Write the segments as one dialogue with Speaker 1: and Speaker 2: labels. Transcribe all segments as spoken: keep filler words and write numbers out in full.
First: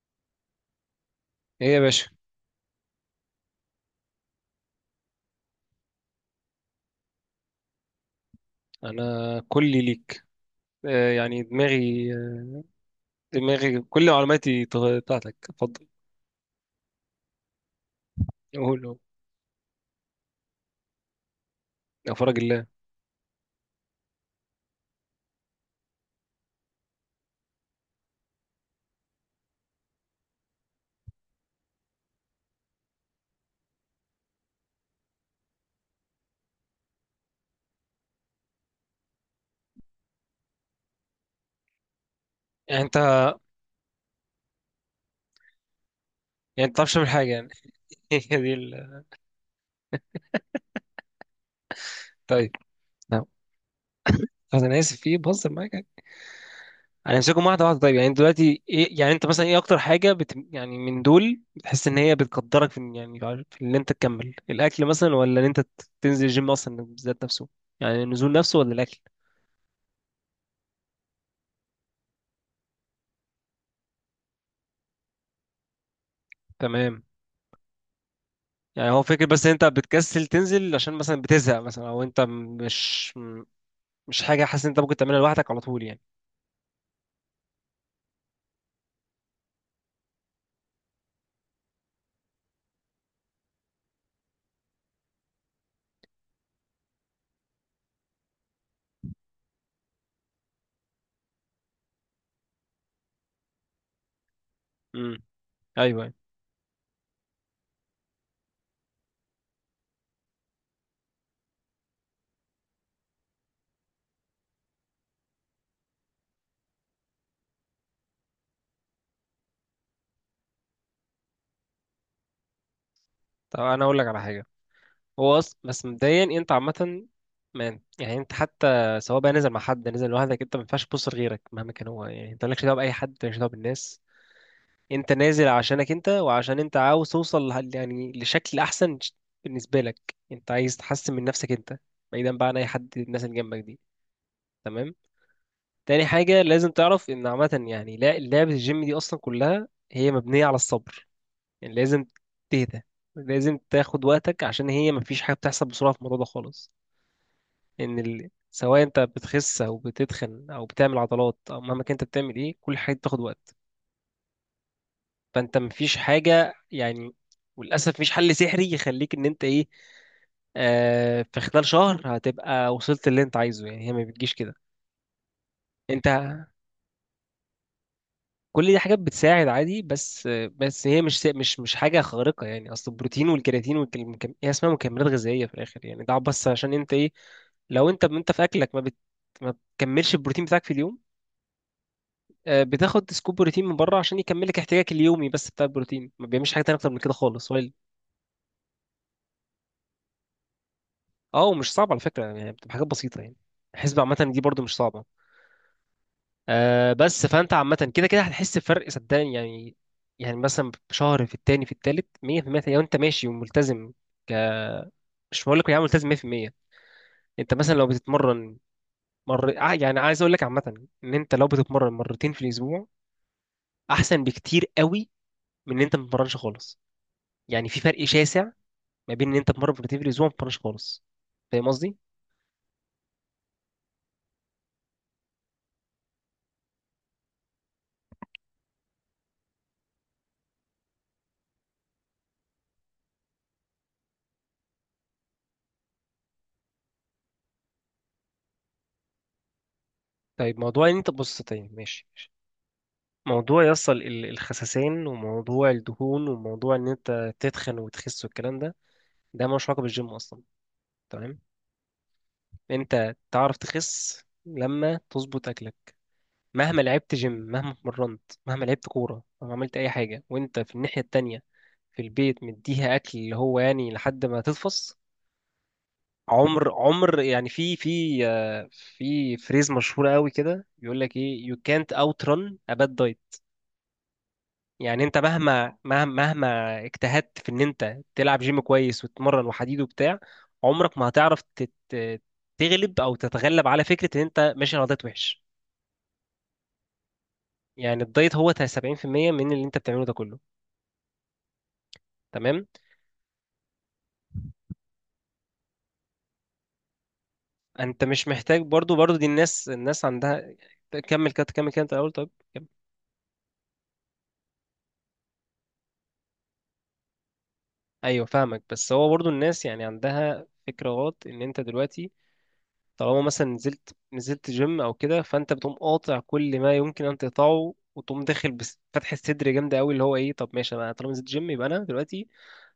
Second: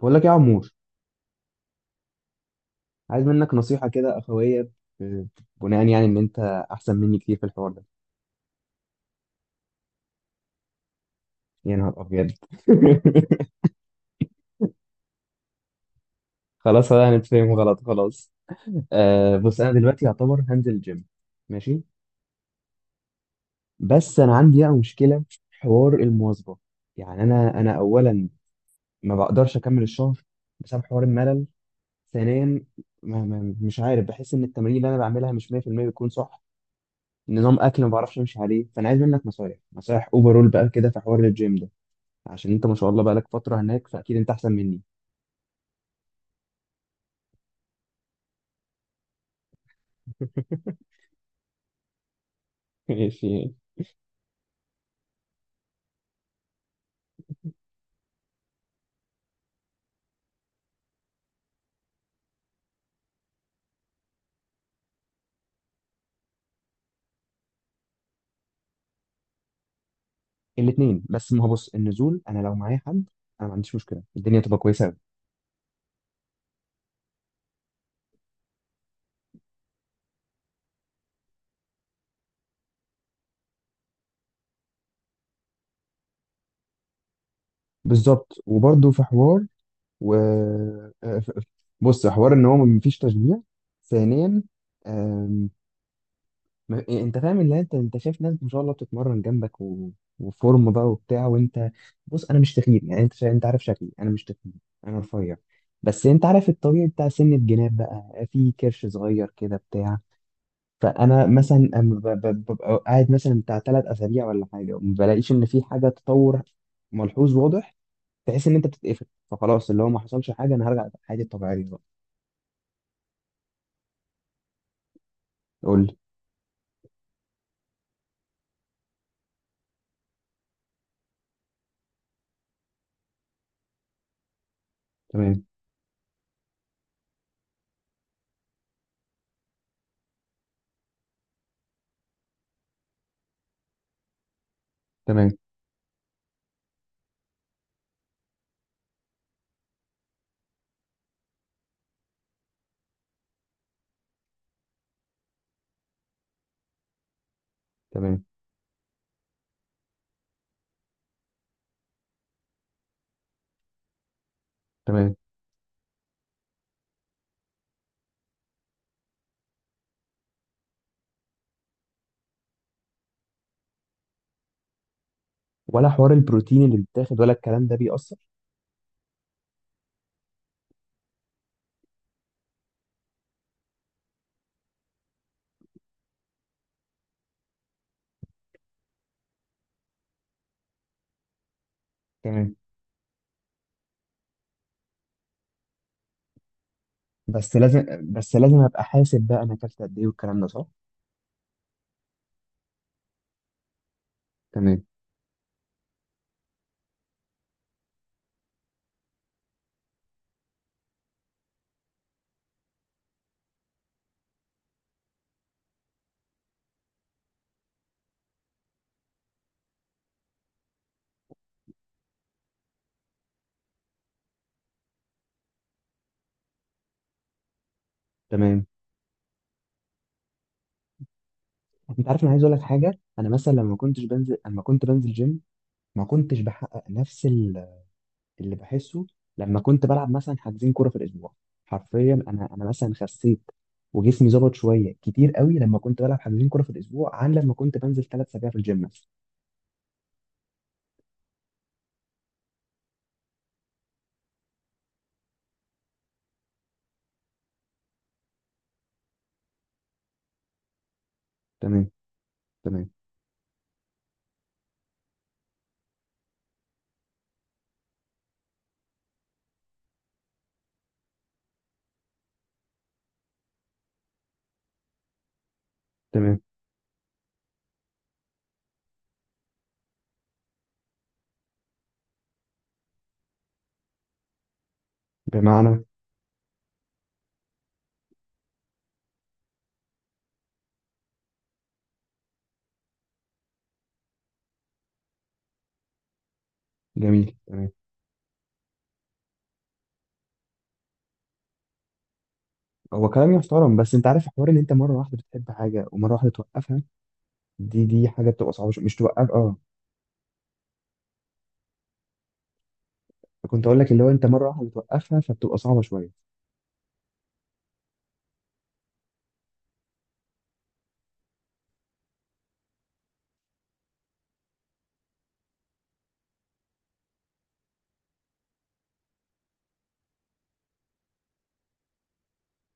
Speaker 1: بقول لك يا عمور،
Speaker 2: ايه يا باشا.
Speaker 1: عايز منك نصيحة كده أخوية. آه، بناء يعني إن أنت أحسن مني كتير في الحوار ده.
Speaker 2: انا كلي ليك. آه يعني
Speaker 1: يا نهار
Speaker 2: دماغي،
Speaker 1: أبيض.
Speaker 2: دماغي كل معلوماتي تغ- بتاعتك، اتفضل.
Speaker 1: خلاص، أنا هنتفهم غلط، خلاص.
Speaker 2: قول قول.
Speaker 1: آه، بص، أنا دلوقتي يعتبر هنزل جيم، ماشي.
Speaker 2: يا فرج الله.
Speaker 1: بس أنا عندي بقى مشكلة في حوار المواظبة. يعني أنا أنا أولا ما بقدرش أكمل الشهر بسبب حوار الملل. ثانيا، ما ما مش عارف، بحس إن التمارين اللي أنا بعملها مش مية في المية بتكون صح. نظام أكل ما بعرفش أمشي عليه، فأنا عايز منك نصايح، نصايح أوفرول بقى كده في حوار الجيم، عشان انت ما
Speaker 2: يعني
Speaker 1: شاء
Speaker 2: انت
Speaker 1: الله بقالك فتره هناك، فاكيد انت احسن مني.
Speaker 2: يعني انت بتعرفش تعمل حاجه يعني هي دي ال... طيب. نعم.
Speaker 1: ماشي.
Speaker 2: طب انا اسف في إيه؟ بهزر معاك يعني. هنمسكهم واحده واحده، طيب. يعني دلوقتي ايه؟ يعني انت مثلا ايه اكتر حاجه بت... يعني من دول بتحس ان هي بتقدرك في إن- يعني في ان انت تكمل الاكل، مثلا، ولا ان انت ت- تنزل الجيم اصلا بالذات نفسه؟ يعني النزول نفسه ولا الاكل؟
Speaker 1: الاثنين. بس ما هو، بص، النزول، انا لو معايا حد، انا ما عنديش مشكله، الدنيا تبقى كويسه قوي.
Speaker 2: تمام. يعني هو فكرة، بس انت بتكسل تنزل عشان مثلا بتزهق مثلا، او انت مش مش حاجة، حاسس ان انت ممكن تعملها لوحدك على طول يعني.
Speaker 1: بالظبط. وبرده في حوار، و آه، ف- بص، حوار ان هو ما فيش تشجيع. ثانيا، آم، ما- إيه، انت فاهم اللي انت انت شايف ناس ما شاء الله بتتمرن جنبك و... وفورم بقى وبتاع، وانت، بص، انا مش تخين. يعني انت شا... انت عارف شكلي، انا مش تخين، انا
Speaker 2: امم.
Speaker 1: رفيع.
Speaker 2: ايوه
Speaker 1: بس
Speaker 2: ايوه.
Speaker 1: انت عارف الطبيعي بتاع سن الجناب، بقى في كرش صغير كده بتاع. فانا مثلا أما ب- ب- ببقى قاعد مثلا بتاع ثلاث اسابيع ولا حاجه، وما بلاقيش ان في حاجه تطور ملحوظ واضح. تحس ان انت بتتقفل، فخلاص، اللي هو ما حصلش حاجه، انا هرجع حياتي الطبيعيه بقى.
Speaker 2: طب انا اقول لك على حاجة. هو أص...
Speaker 1: قول
Speaker 2: بس
Speaker 1: لي.
Speaker 2: مبدئيا انت عامة، ما يعني انت حتى، سواء بقى نزل مع حد نزل لوحدك، انت ما ينفعش تبص لغيرك مهما كان هو. يعني انت مالكش دعوة بأي حد، مالكش دعوة بالناس. انت
Speaker 1: تمام،
Speaker 2: نازل عشانك انت، وعشان انت عاوز توصل لح- يعني لشكل احسن ش- بالنسبة لك. انت عايز تحسن من نفسك انت، بعيدا بقى عن اي حد، الناس اللي جنبك دي. تمام.
Speaker 1: تمام،
Speaker 2: تاني حاجة لازم تعرف إن عامة يعني، لا- لعبة الجيم دي أصلا كلها هي مبنية على الصبر. يعني لازم تهدى، لازم تاخد وقتك، عشان هي مفيش حاجة بتحصل بسرعة في الموضوع ده خالص. إن
Speaker 1: تمام،
Speaker 2: ال... سواء أنت بتخس أو بتتخن أو بتعمل عضلات أو مهما كنت بتعمل إيه، كل حاجة بتاخد وقت.
Speaker 1: تمام.
Speaker 2: فأنت مفيش حاجة يعني، وللأسف مفيش حل سحري يخليك إن أنت إيه، آه في خلال شهر هتبقى وصلت اللي أنت عايزه. يعني هي ما بتجيش كده.
Speaker 1: ولا حوار
Speaker 2: أنت
Speaker 1: البروتين اللي بيتاخد ولا الكلام ده بيأثر؟
Speaker 2: كل دي حاجات بتساعد عادي، بس بس هي مش مش مش حاجه خارقه يعني. اصل البروتين والكرياتين والمكم... هي اسمها مكملات غذائيه في الاخر. يعني ده بس عشان انت ايه، لو انت انت في اكلك ما بت... ما بتكملش البروتين بتاعك في اليوم،
Speaker 1: تمام.
Speaker 2: آه، بتاخد سكوب بروتين من بره عشان يكملك احتياجك اليومي، بس. بتاع البروتين ما بيعملش حاجه تانية اكتر من كده خالص.
Speaker 1: بس
Speaker 2: هو ال-
Speaker 1: لازم بس لازم ابقى حاسب بقى، انا اكلت قد ايه والكلام ده، صح.
Speaker 2: اه. ومش صعب على فكره، يعني بتبقى حاجات بسيطه يعني. الحسبه عامه دي برضو مش
Speaker 1: تمام،
Speaker 2: صعبه. آه، بس فانت عامه كده كده هتحس بفرق، صدقني يعني. يعني مثلا شهر في التاني في التالت، مية بالمية لو انت ماشي وملتزم. ك مش بقول لك يعني ملتزم مئة بالمئة. انت مثلا لو بتتمرن، مر ع- يعني عايز اقول لك عامه، ان انت لو بتتمرن مرتين في الاسبوع احسن بكتير قوي من ان انت ما بتتمرنش خالص. يعني في فرق شاسع
Speaker 1: تمام.
Speaker 2: ما بين ان انت تتمرن مرتين في الاسبوع وما بتتمرنش خالص. فاهم قصدي؟
Speaker 1: انت عارف، انا عايز اقول لك حاجه. انا مثلا لما كنتش بنزل اما كنت بنزل جيم، ما كنتش بحقق نفس اللي بحسه لما كنت بلعب مثلا حاجزين كوره في الاسبوع. حرفيا انا انا مثلا خسيت، وجسمي ظبط شويه كتير قوي لما كنت بلعب حاجزين كوره في الاسبوع، عن لما كنت بنزل ثلاث اسابيع في الجيم مثلا.
Speaker 2: طيب موضوع ان انت، بص طيب ماشي، موضوع يصل ال- الخسسان وموضوع الدهون وموضوع ان انت تتخن وتخس والكلام ده، ده ملوش علاقه بالجيم اصلا. تمام.
Speaker 1: تمام، تمام،
Speaker 2: انت تعرف تخس لما تظبط اكلك. مهما لعبت جيم، مهما اتمرنت، مهما لعبت كوره، مهما عملت اي حاجه، وانت في الناحيه التانية في البيت مديها اكل اللي هو يعني لحد ما تتفص.
Speaker 1: تمام.
Speaker 2: عمر عمر يعني، في في آه، في فريز مشهوره قوي كده بيقول لك ايه، you can't outrun a bad diet. يعني انت مهما
Speaker 1: بمعنى؟
Speaker 2: مهما مهما اجتهدت في ان انت تلعب جيم كويس، وتتمرن، وحديد وبتاع، عمرك ما هتعرف تت- تغلب او تتغلب على فكره ان انت ماشي على دايت وحش.
Speaker 1: جميل. تمام.
Speaker 2: يعني الدايت هو سبعين بالمية من اللي انت بتعمله ده كله. تمام.
Speaker 1: هو كلام يحترم، بس انت عارف حوار ان انت مره واحده بتحب حاجه ومره واحده توقفها، دي
Speaker 2: انت
Speaker 1: دي
Speaker 2: مش
Speaker 1: حاجه بتبقى
Speaker 2: محتاج
Speaker 1: صعبه، شو. مش
Speaker 2: برضو، برضو دي
Speaker 1: توقف، اه.
Speaker 2: الناس، الناس عندها كمل كده، كمل كده، انت الاول طيب، كمل.
Speaker 1: كنت اقول لك، اللي هو انت مره واحده بتوقفها، فبتبقى صعبه شويه.
Speaker 2: ايوه فاهمك، بس هو برضو الناس يعني عندها فكره غلط. ان انت دلوقتي، طالما مثلا نزلت نزلت جيم او كده، فانت بتقوم قاطع كل ما يمكن ان تقطعه، وتقوم داخل بس فتح الصدر جامده قوي. اللي هو ايه، طب ماشي انا طالما نزلت جيم، يبقى انا دلوقتي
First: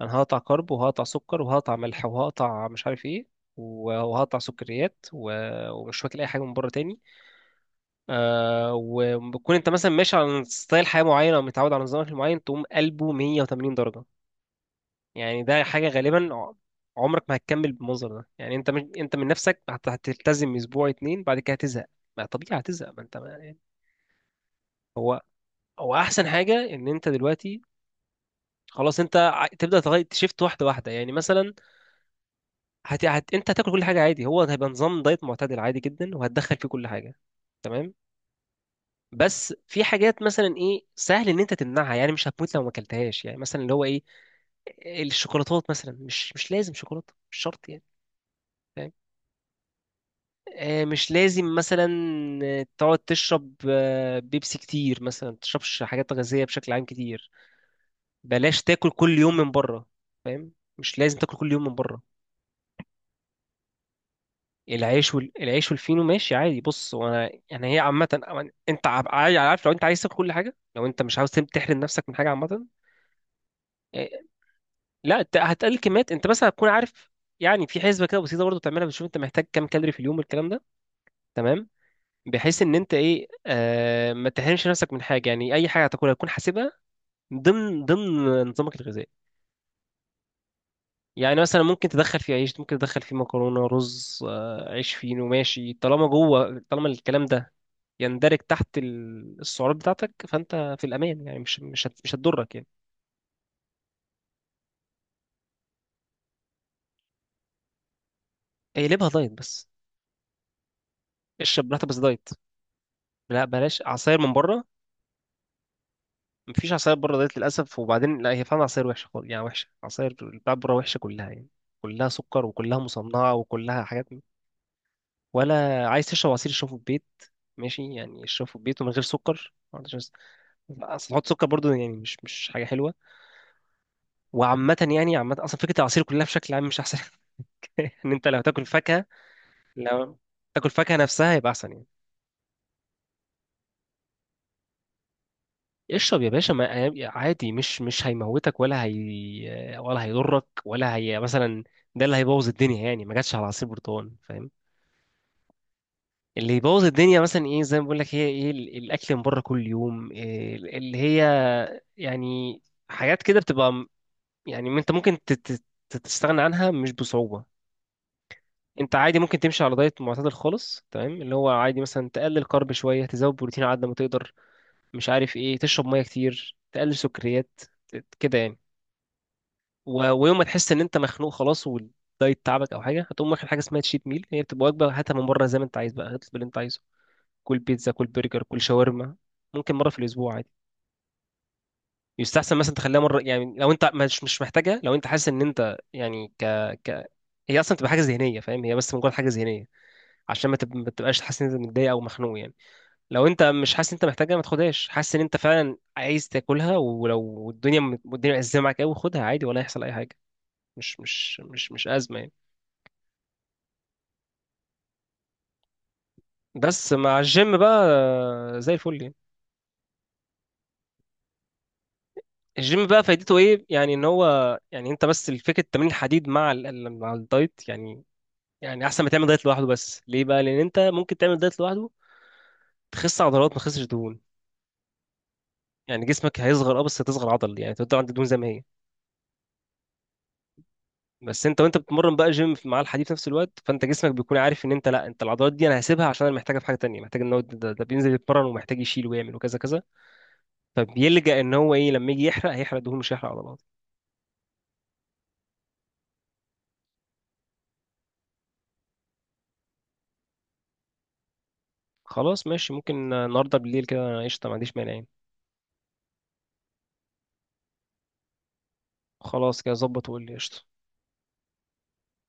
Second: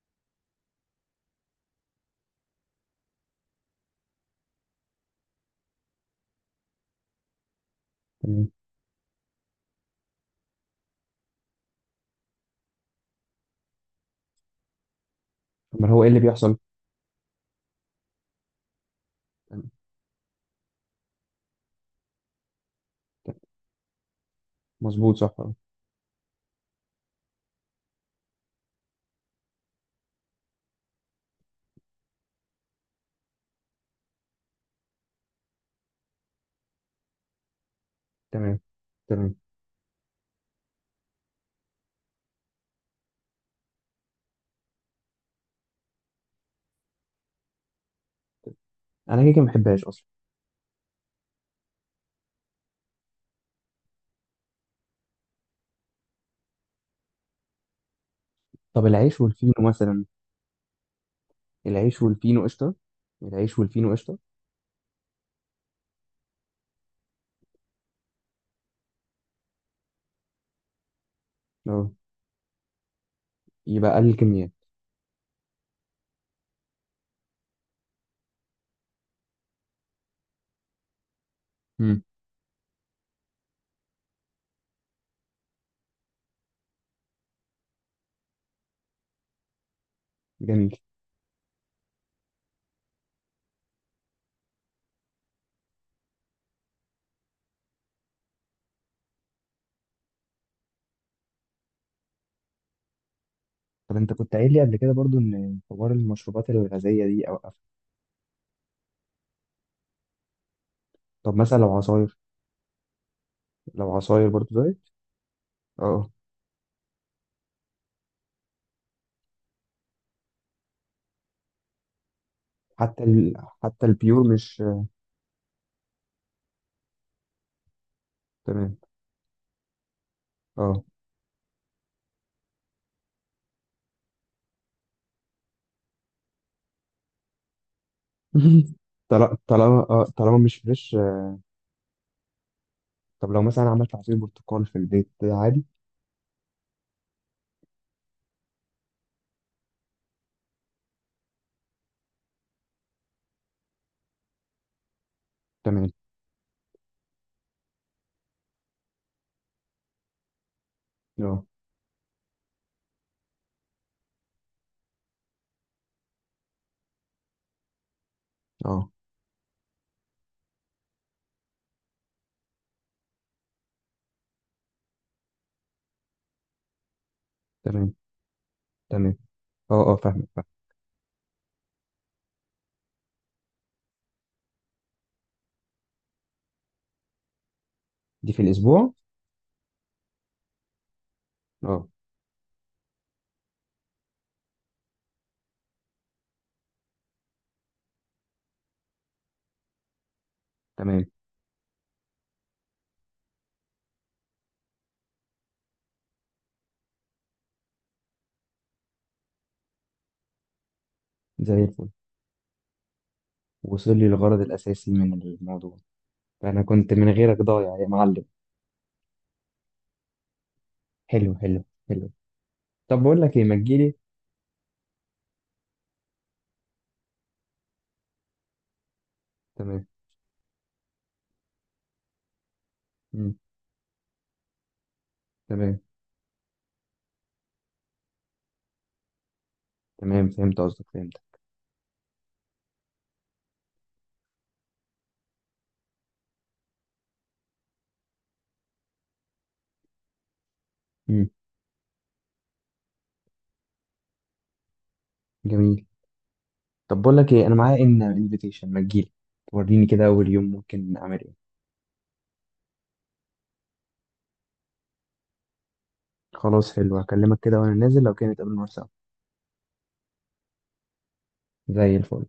Speaker 2: انا هقطع كارب، وهقطع سكر، وهقطع ملح، وهقطع مش عارف ايه، و- وهقطع سكريات، و- ومش واكل اي حاجه من بره تاني.
Speaker 1: تمام.
Speaker 2: آه، وبتكون انت مثلا ماشي على ستايل حياه معين، او متعود على نظام أكل معين، تقوم قلبه مية وتمانين درجه. يعني ده حاجة
Speaker 1: امال هو ايه اللي
Speaker 2: غالبا ع-
Speaker 1: بيحصل؟
Speaker 2: عمرك ما هتكمل بالمنظر ده. يعني انت مش انت من نفسك
Speaker 1: تمام.
Speaker 2: هت- هتلتزم اسبوع اتنين بعد كده هتزهق. ما طبيعي هتزهق، ما انت ما
Speaker 1: تمام.
Speaker 2: يعني.
Speaker 1: مظبوط،
Speaker 2: هو
Speaker 1: صح، اه.
Speaker 2: هو احسن حاجة ان انت دلوقتي خلاص، انت ع- تبدأ تغير تشيفت واحدة واحدة. يعني مثلا هت... هت... انت هتاكل كل حاجة عادي، هو هيبقى نظام دايت معتدل عادي جدا، وهتدخل فيه كل حاجة. تمام.
Speaker 1: تمام، تمام.
Speaker 2: بس في حاجات مثلا ايه، سهل ان انت تمنعها، يعني مش هتموت لو ما اكلتهاش. يعني مثلا اللي هو ايه، الشوكولاتات مثلا، مش مش لازم شوكولاته، مش شرط يعني.
Speaker 1: انا كده كده ما بحبهاش اصلا.
Speaker 2: آه، مش لازم مثلا آه، تقعد تشرب آه، بيبسي كتير مثلا. ما تشربش حاجات غازية بشكل عام كتير. بلاش
Speaker 1: طب
Speaker 2: تاكل كل
Speaker 1: العيش
Speaker 2: يوم من
Speaker 1: والفينو
Speaker 2: بره.
Speaker 1: مثلا؟
Speaker 2: فاهم؟ مش لازم تاكل كل يوم من بره.
Speaker 1: العيش والفينو قشطة. العيش والفينو قشطة.
Speaker 2: العيش وال... العيش والفينو ماشي عادي. بص، وانا يعني هي عامة، أو- انت عب- عاي- عارف، لو انت عايز تاكل كل حاجة، لو انت مش عاوز تم- تحرم
Speaker 1: اه،
Speaker 2: نفسك من حاجة عامة،
Speaker 1: يبقى
Speaker 2: آه،
Speaker 1: أقل الكميات.
Speaker 2: لا ت- هتقلل كميات. انت مثلا هتكون عارف، يعني في حسبة كده بسيطة برضه تعملها، بتشوف انت محتاج كام كالوري في اليوم والكلام ده. تمام.
Speaker 1: مم.
Speaker 2: بحيث ان انت ايه، آه، ما تحرمش نفسك من حاجه. يعني اي حاجه هتاكلها تكون حاسبها ضمن ضمن نظامك الغذائي.
Speaker 1: جميل.
Speaker 2: يعني مثلا ممكن تدخل فيه عيش، ممكن تدخل فيه مكرونه، رز، آه، عيش فينو ماشي، طالما جوه، طالما الكلام ده يندرج تحت ال- السعرات بتاعتك، فانت في الامان يعني. مش مش هت- مش هتضرك يعني.
Speaker 1: طب أنت كنت قايل لي قبل كده برضو إن حوار المشروبات الغازية دي أوقفها.
Speaker 2: اقلبها دايت بس.
Speaker 1: طب مثلا
Speaker 2: اشرب
Speaker 1: لو
Speaker 2: براحتك بس
Speaker 1: عصاير.
Speaker 2: دايت. لا، بلاش
Speaker 1: لو
Speaker 2: عصاير
Speaker 1: عصاير
Speaker 2: من
Speaker 1: برضو
Speaker 2: بره.
Speaker 1: دايت؟ اه.
Speaker 2: مفيش عصاير بره دايت للاسف. وبعدين لا، هي فعلا عصاير وحشه خالص. يعني وحشه، عصاير بتاعت بره وحشه كلها يعني. كلها سكر، وكلها
Speaker 1: حتى
Speaker 2: مصنعة،
Speaker 1: ال...
Speaker 2: وكلها
Speaker 1: حتى
Speaker 2: حاجات.
Speaker 1: البيور، مش
Speaker 2: ولا عايز تشرب عصير اشربه في البيت، ماشي؟ يعني اشربه في
Speaker 1: تمام؟
Speaker 2: البيت ومن غير سكر، ما عندوش ناس-.
Speaker 1: اه.
Speaker 2: اصل تحط سكر برضو يعني، مش مش حاجه حلوه. وعامه يعني، عامه اصلا فكره العصير كلها بشكل عام مش احسن. ان انت لو تاكل فاكهه،
Speaker 1: طال- طالما اه
Speaker 2: لو
Speaker 1: طالما مش
Speaker 2: تاكل
Speaker 1: فريش.
Speaker 2: فاكهه
Speaker 1: آه،
Speaker 2: نفسها يبقى احسن يعني.
Speaker 1: طب لو مثلا عملت عصير برتقال في البيت عادي.
Speaker 2: اشرب يا باشا، ما عادي. مش مش هيموتك ولا هي، ولا هيضرك ولا هي مثلا. ده اللي هيبوظ الدنيا يعني، ما جاتش على عصير برتقال، فاهم؟
Speaker 1: تمام.
Speaker 2: اللي يبوظ الدنيا مثلا ايه، زي ما بقول لك، هي ايه ال- الاكل من بره كل يوم، إيه ال- اللي هي
Speaker 1: اه،
Speaker 2: يعني حاجات كده بتبقى م- يعني انت ممكن ت- ت- ت- تستغنى عنها مش بصعوبة.
Speaker 1: اه.
Speaker 2: انت عادي ممكن تمشي على دايت معتدل خالص، تمام، اللي هو عادي، مثلا تقلل كارب شوية، تزود بروتين على قد ما تقدر، مش عارف ايه، تشرب مية كتير، تقلل سكريات،
Speaker 1: تمام،
Speaker 2: ت- كده يعني.
Speaker 1: تمام. اه، اه،
Speaker 2: و-
Speaker 1: فاهمك،
Speaker 2: ويوم ما
Speaker 1: فاهم.
Speaker 2: تحس ان انت مخنوق خلاص، والدايت تعبك او حاجه، هتقوم واخد حاجه اسمها تشيت ميل. هي بتبقى وجبه هاتها من بره زي ما انت عايز بقى، اطلب اللي انت عايزه، كل بيتزا، كل
Speaker 1: دي في
Speaker 2: برجر، كل
Speaker 1: الأسبوع؟
Speaker 2: شاورما. ممكن مره في الاسبوع عادي.
Speaker 1: اه.
Speaker 2: يستحسن مثلا تخليها مره. يعني لو انت مش مش محتاجها، لو انت حاسس ان انت يعني ك ك هي اصلا تبقى حاجه ذهنيه، فاهم؟ هي بس مجرد حاجه ذهنيه، عشان ما تب- ما
Speaker 1: تمام.
Speaker 2: تبقاش حاسس ان انت متضايق او مخنوق يعني. لو انت مش حاسس ان انت محتاجها ما تاخدهاش. حاسس ان انت فعلا عايز تاكلها ولو الدنيا، الدنيا مأزمة معاك قوي، خدها عادي، ولا هيحصل اي حاجه. مش مش
Speaker 1: زي
Speaker 2: مش مش
Speaker 1: الفل.
Speaker 2: ازمه يعني.
Speaker 1: وصل لي الغرض الأساسي من الموضوع. فأنا
Speaker 2: بس
Speaker 1: كنت من
Speaker 2: مع
Speaker 1: غيرك
Speaker 2: الجيم
Speaker 1: ضايع
Speaker 2: بقى،
Speaker 1: يا معلم.
Speaker 2: آه، زي الفل يعني.
Speaker 1: حلو، حلو. حلو.
Speaker 2: الجيم بقى
Speaker 1: طب بقول
Speaker 2: فايدته
Speaker 1: لك إيه، ما
Speaker 2: ايه يعني،
Speaker 1: تجيلي.
Speaker 2: ان هو يعني انت بس فكره تمرين الحديد مع ال... ال- مع الدايت يعني. يعني احسن ما تعمل دايت لوحده،
Speaker 1: تمام.
Speaker 2: بس ليه بقى؟ لان انت ممكن تعمل دايت لوحده تخس
Speaker 1: مم.
Speaker 2: عضلات ما تخسش دهون.
Speaker 1: تمام،
Speaker 2: يعني جسمك هيصغر اه، بس هتصغر عضل، يعني تفضل عند الدهون زي ما هي.
Speaker 1: تمام، فهمت قصدك، فهمت.
Speaker 2: بس انت وانت بتتمرن بقى جيم في- مع الحديد في نفس الوقت، فانت جسمك بيكون عارف ان انت لا، انت العضلات دي انا هسيبها عشان انا محتاجها في حاجه تانية، محتاج ان هو ده, ده بينزل يتمرن، ومحتاج يشيل ويعمل وكذا كذا.
Speaker 1: مم.
Speaker 2: فبيلجأ ان هو ايه، لما يجي يحرق، هيحرق دهون مش هيحرق عضلات.
Speaker 1: جميل. طب بقول لك إيه، أنا معايا إن انفيتيشن، ما تجيلي، توريني كده أول يوم ممكن أعمل إيه.
Speaker 2: خلاص ماشي، ممكن النهارده بالليل كده، أنا قشطه ما عنديش مانع يعني.
Speaker 1: خلاص، حلو، هكلمك كده وأنا نازل، لو كان نتقابل مرة سوا.
Speaker 2: خلاص كده ظبط، وقول لي. قشطة.
Speaker 1: زي الفل.